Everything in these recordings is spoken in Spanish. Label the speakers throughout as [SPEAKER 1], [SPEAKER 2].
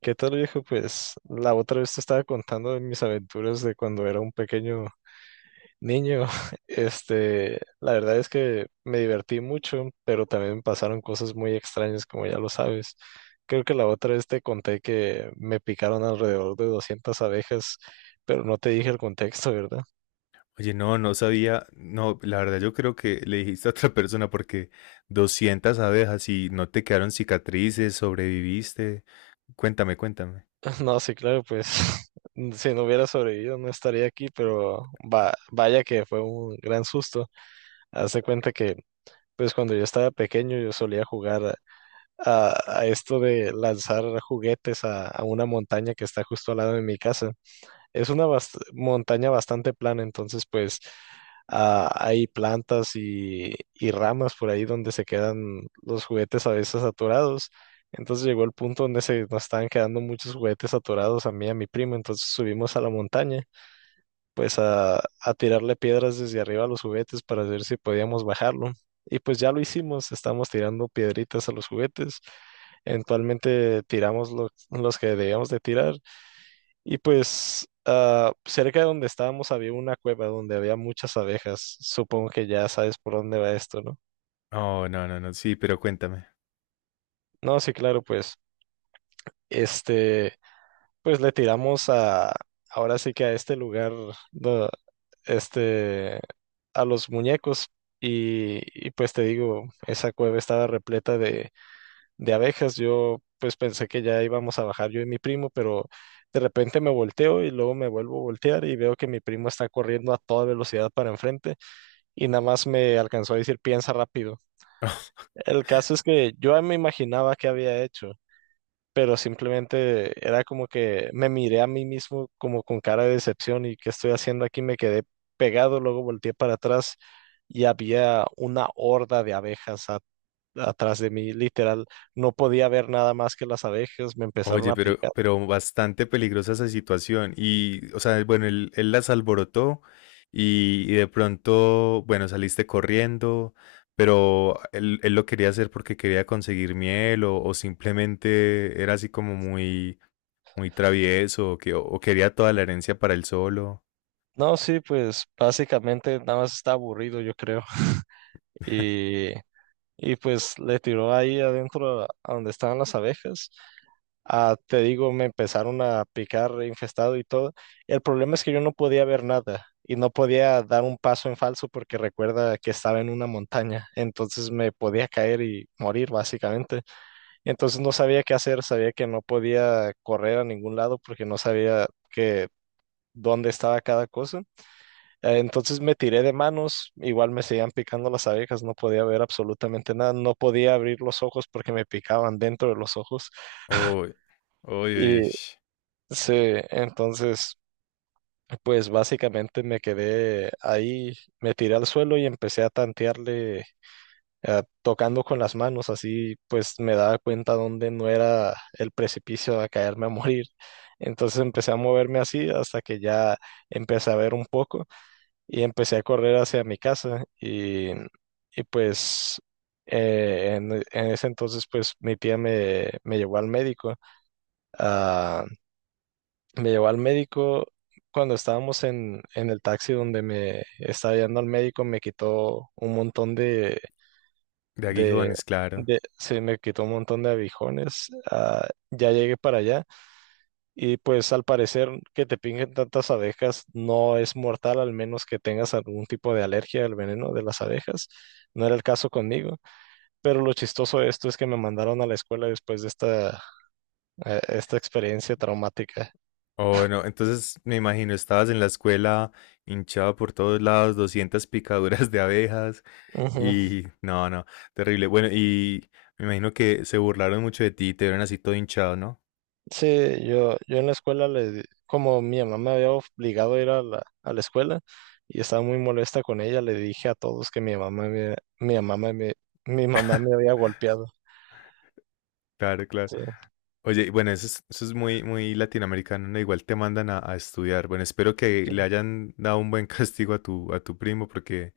[SPEAKER 1] ¿Qué tal, viejo? Pues la otra vez te estaba contando de mis aventuras de cuando era un pequeño niño. La verdad es que me divertí mucho, pero también pasaron cosas muy extrañas, como ya lo sabes. Creo que la otra vez te conté que me picaron alrededor de 200 abejas, pero no te dije el contexto, ¿verdad?
[SPEAKER 2] Oye, no, no sabía, no, la verdad yo creo que le dijiste a otra persona porque 200 abejas y no te quedaron cicatrices, sobreviviste. Cuéntame, cuéntame.
[SPEAKER 1] No, sí, claro, pues si no hubiera sobrevivido no estaría aquí, pero vaya que fue un gran susto. Haz de cuenta que, pues cuando yo estaba pequeño yo solía jugar a esto de lanzar juguetes a una montaña que está justo al lado de mi casa. Es una montaña bastante plana, entonces pues hay plantas y ramas por ahí donde se quedan los juguetes a veces atorados. Entonces llegó el punto donde se nos estaban quedando muchos juguetes atorados a mí y a mi primo, entonces subimos a la montaña pues a tirarle piedras desde arriba a los juguetes para ver si podíamos bajarlo. Y pues ya lo hicimos, estamos tirando piedritas a los juguetes. Eventualmente tiramos los que debíamos de tirar. Y pues cerca de donde estábamos había una cueva donde había muchas abejas. Supongo que ya sabes por dónde va esto, ¿no?
[SPEAKER 2] Oh, no, no, no, sí, pero cuéntame.
[SPEAKER 1] No, sí, claro, pues este... Pues le tiramos a, ahora sí que a este lugar, do- este, a los muñecos. Y, y pues te digo, esa cueva estaba repleta de abejas. Yo pues pensé que ya íbamos a bajar yo y mi primo, pero de repente me volteo y luego me vuelvo a voltear y veo que mi primo está corriendo a toda velocidad para enfrente y nada más me alcanzó a decir piensa rápido. El caso es que yo ya me imaginaba qué había hecho, pero simplemente era como que me miré a mí mismo como con cara de decepción y qué estoy haciendo aquí, me quedé pegado, luego volteé para atrás y había una horda de abejas atrás de mí, literal, no podía ver nada más que las abejas, me empezaron
[SPEAKER 2] Oye,
[SPEAKER 1] a
[SPEAKER 2] pero,
[SPEAKER 1] picar.
[SPEAKER 2] pero bastante peligrosa esa situación. Y, o sea, bueno, él las alborotó y de pronto, bueno, saliste corriendo, pero él lo quería hacer porque quería conseguir miel o simplemente era así como muy, muy travieso o, o quería toda la herencia para él solo.
[SPEAKER 1] No, sí, pues básicamente nada más está aburrido, yo creo. Y, y pues le tiró ahí adentro a donde estaban las abejas. Te digo, me empezaron a picar infestado y todo. El problema es que yo no podía ver nada y no podía dar un paso en falso porque recuerda que estaba en una montaña, entonces me podía caer y morir básicamente. Entonces no sabía qué hacer, sabía que no podía correr a ningún lado porque no sabía que dónde estaba cada cosa. Entonces me tiré de manos, igual me seguían picando las abejas, no podía ver absolutamente nada, no podía abrir los ojos porque me picaban dentro de los ojos.
[SPEAKER 2] Uy, uy, uy.
[SPEAKER 1] Sí, entonces, pues básicamente me quedé ahí, me tiré al suelo y empecé a tantearle, tocando con las manos, así pues me daba cuenta dónde no era el precipicio a caerme a morir. Entonces empecé a moverme así hasta que ya empecé a ver un poco y empecé a correr hacia mi casa y pues en ese entonces pues mi tía me llevó al médico. ah, Me llevó al médico cuando estábamos en el taxi donde me estaba yendo al médico, me quitó un montón
[SPEAKER 2] De
[SPEAKER 1] de,
[SPEAKER 2] aguijones, claro.
[SPEAKER 1] de sí, me quitó un montón de abijones. Ya llegué para allá y pues al parecer que te pingen tantas abejas no es mortal, al menos que tengas algún tipo de alergia al veneno de las abejas. No era el caso conmigo, pero lo chistoso de esto es que me mandaron a la escuela después de esta experiencia traumática.
[SPEAKER 2] Oh, no, entonces me imagino, estabas en la escuela hinchado por todos lados, 200 picaduras de abejas
[SPEAKER 1] Ujú.
[SPEAKER 2] y no, no, terrible. Bueno, y me imagino que se burlaron mucho de ti, te vieron así todo hinchado, ¿no?
[SPEAKER 1] Sí, yo en la escuela, como mi mamá me había obligado a ir a a la escuela y estaba muy molesta con ella, le dije a todos que mi mamá me había golpeado.
[SPEAKER 2] Claro, claro.
[SPEAKER 1] Sí,
[SPEAKER 2] Oye, bueno, eso es muy, muy latinoamericano, ¿no? Igual te mandan a estudiar. Bueno, espero que
[SPEAKER 1] sí,
[SPEAKER 2] le hayan dado un buen castigo a tu primo porque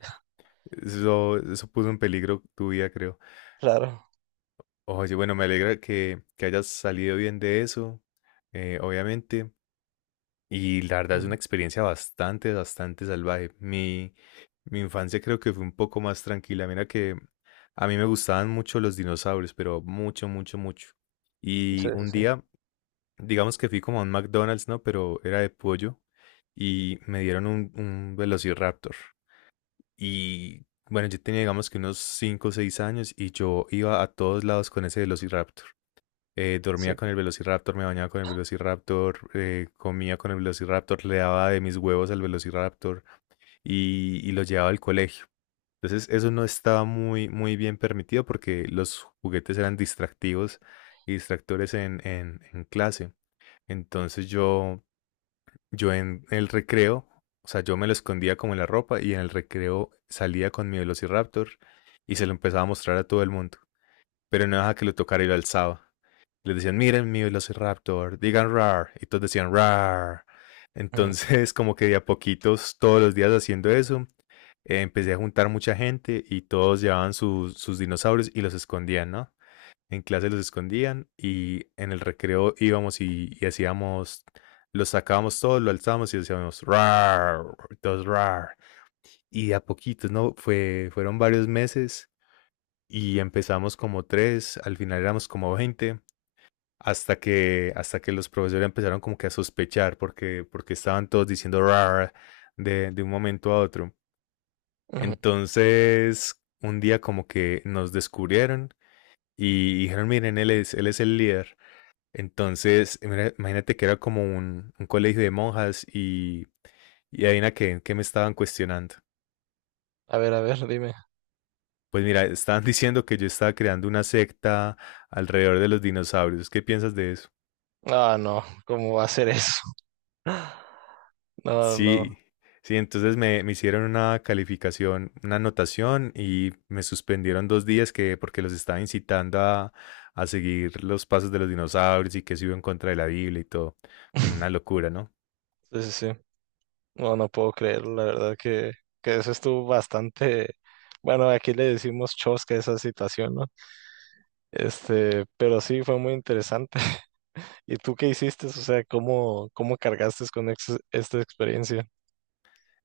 [SPEAKER 2] eso puso en peligro tu vida, creo.
[SPEAKER 1] claro.
[SPEAKER 2] Oye, bueno, me alegra que hayas salido bien de eso, obviamente. Y la verdad es
[SPEAKER 1] Ujú.
[SPEAKER 2] una experiencia bastante, bastante salvaje. Mi infancia creo que fue un poco más tranquila. Mira que a mí me gustaban mucho los dinosaurios, pero mucho, mucho, mucho.
[SPEAKER 1] Sí,
[SPEAKER 2] Y
[SPEAKER 1] sí,
[SPEAKER 2] un
[SPEAKER 1] sí.
[SPEAKER 2] día, digamos que fui como a un McDonald's, ¿no? Pero era de pollo y me dieron un Velociraptor. Y bueno, yo tenía digamos que unos 5 o 6 años y yo iba a todos lados con ese Velociraptor.
[SPEAKER 1] Sí.
[SPEAKER 2] Dormía con el Velociraptor, me bañaba con el Velociraptor, comía con el Velociraptor, le daba de mis huevos al Velociraptor y lo llevaba al colegio. Entonces eso no estaba muy, muy bien permitido porque los juguetes eran distractivos y distractores en clase. Entonces yo en el recreo, o sea, yo me lo escondía como en la ropa y en el recreo salía con mi Velociraptor y se lo empezaba a mostrar a todo el mundo. Pero no dejaba que lo tocara y lo alzaba. Les decían: miren mi velociraptor, digan rar. Y todos decían rar.
[SPEAKER 1] Ujú,
[SPEAKER 2] Entonces, como que de a poquitos, todos los días haciendo eso, empecé a juntar mucha gente y todos llevaban sus, sus dinosaurios y los escondían, ¿no? En clase los escondían y en el recreo íbamos y hacíamos, los sacábamos todos, lo alzábamos y decíamos rar, todos rar. Y de a poquitos, ¿no? Fueron varios meses y empezamos como tres, al final éramos como 20 hasta que los profesores empezaron como que a sospechar porque, porque estaban todos diciendo rar de un momento a otro.
[SPEAKER 1] ujú.
[SPEAKER 2] Entonces, un día como que nos descubrieron y dijeron: miren, él es el líder. Entonces, mira, imagínate que era como un colegio de monjas y adivina qué, qué me estaban cuestionando.
[SPEAKER 1] A ver, dime.
[SPEAKER 2] Pues mira, estaban diciendo que yo estaba creando una secta alrededor de los dinosaurios. ¿Qué piensas de eso?
[SPEAKER 1] Ah, no, ¿cómo va a ser eso? No, no.
[SPEAKER 2] Sí, sí, entonces me hicieron una calificación, una anotación y me suspendieron 2 días que porque los estaba incitando a seguir los pasos de los dinosaurios y que se iba en contra de la Biblia y todo. Bueno, una locura, ¿no?
[SPEAKER 1] Sí, sí, sí. No, no puedo creerlo, la verdad que eso estuvo bastante... Bueno, aquí le decimos chosca a esa situación, ¿no? Pero sí fue muy interesante. ¿Y tú qué hiciste? O sea, cómo cargaste con esta experiencia?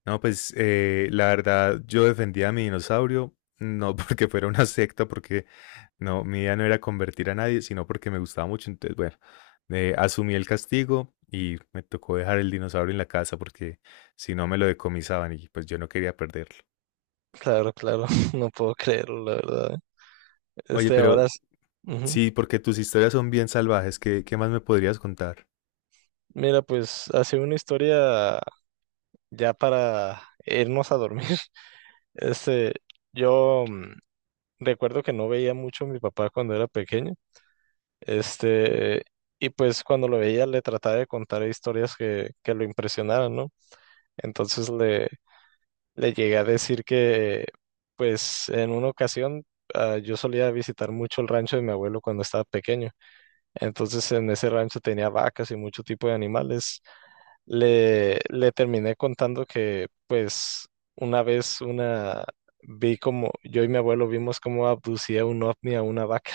[SPEAKER 2] No, pues la verdad, yo defendía a mi dinosaurio, no porque fuera una secta, porque no, mi idea no era convertir a nadie, sino porque me gustaba mucho. Entonces, bueno, asumí el castigo y me tocó dejar el dinosaurio en la casa porque si no me lo decomisaban y pues yo no quería perderlo.
[SPEAKER 1] Claro, claro, no puedo creerlo, la verdad.
[SPEAKER 2] Oye,
[SPEAKER 1] Este, ahora,
[SPEAKER 2] pero
[SPEAKER 1] s- ujú.
[SPEAKER 2] sí, porque tus historias son bien salvajes. ¿Qué, qué más me podrías contar?
[SPEAKER 1] Mira, pues ha sido una historia ya para irnos a dormir. Este, yo mm, recuerdo que no veía mucho a mi papá cuando era pequeño. Este, y pues cuando lo veía le trataba de contar historias que lo impresionaran, ¿no? Entonces le, Le llegué a decir que, pues, en una ocasión yo solía visitar mucho el rancho de mi abuelo cuando estaba pequeño. Entonces, en ese rancho tenía vacas y mucho tipo de animales. Le terminé contando que, pues, una vez una vi como yo y mi abuelo vimos cómo abducía un ovni a una vaca.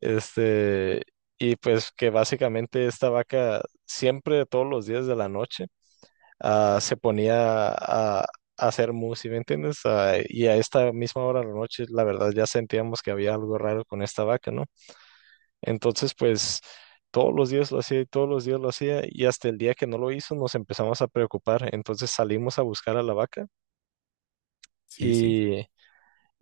[SPEAKER 1] Este, y pues que básicamente esta vaca siempre todos los días de la noche se ponía a hacer música me entiendes? Ah, y a esta misma hora de la noche, la verdad, ya sentíamos que había algo raro con esta vaca, ¿no? Entonces, pues todos los días lo hacía y todos los días lo hacía y hasta el día que no lo hizo nos empezamos a preocupar. Entonces salimos a buscar a la vaca
[SPEAKER 2] Sí, sí.
[SPEAKER 1] y...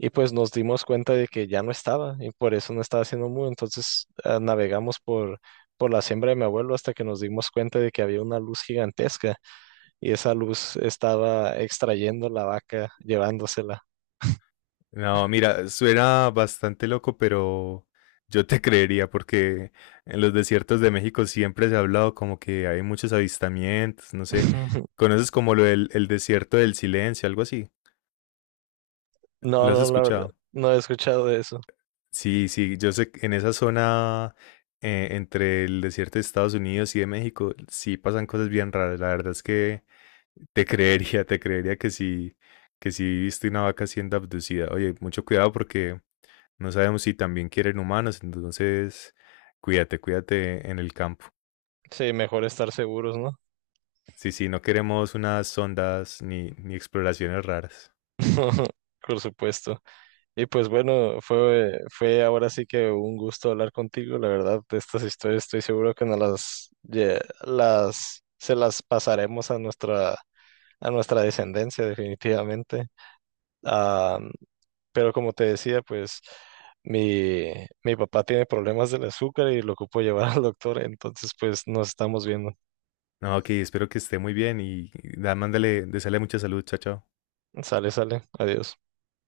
[SPEAKER 1] Y pues nos dimos cuenta de que ya no estaba y por eso no estaba haciendo mu. Entonces por la siembra de mi abuelo hasta que nos dimos cuenta de que había una luz gigantesca y esa luz estaba extrayendo la vaca, llevándosela.
[SPEAKER 2] No, mira, suena bastante loco, pero yo te creería porque en los desiertos de México siempre se ha hablado como que hay muchos avistamientos, no sé. ¿Conoces como lo del el desierto del silencio, algo así?
[SPEAKER 1] No,
[SPEAKER 2] ¿Lo has
[SPEAKER 1] no, la verdad,
[SPEAKER 2] escuchado?
[SPEAKER 1] no he escuchado de eso.
[SPEAKER 2] Sí, sí, yo sé que en esa zona entre el desierto de Estados Unidos y de México, sí pasan cosas bien raras. La verdad es que te creería, te creería que sí viste una vaca siendo abducida. Oye, mucho cuidado porque no sabemos si también quieren humanos, entonces cuídate, cuídate en el campo.
[SPEAKER 1] Sí, mejor estar seguros, ¿no?
[SPEAKER 2] Sí, sí, no queremos unas sondas ni exploraciones raras.
[SPEAKER 1] Por supuesto. Y pues bueno, fue ahora sí que un gusto hablar contigo. La verdad, de estas historias estoy seguro que nos las, lle- las se las pasaremos a nuestra descendencia, definitivamente. Pero como te decía, pues mi, mi papá tiene problemas del azúcar y lo ocupo llevar al doctor, entonces pues nos estamos viendo.
[SPEAKER 2] No, ok, espero que esté muy bien y da, mándale, deseale mucha salud, chao, chao.
[SPEAKER 1] Sale, sale, adiós.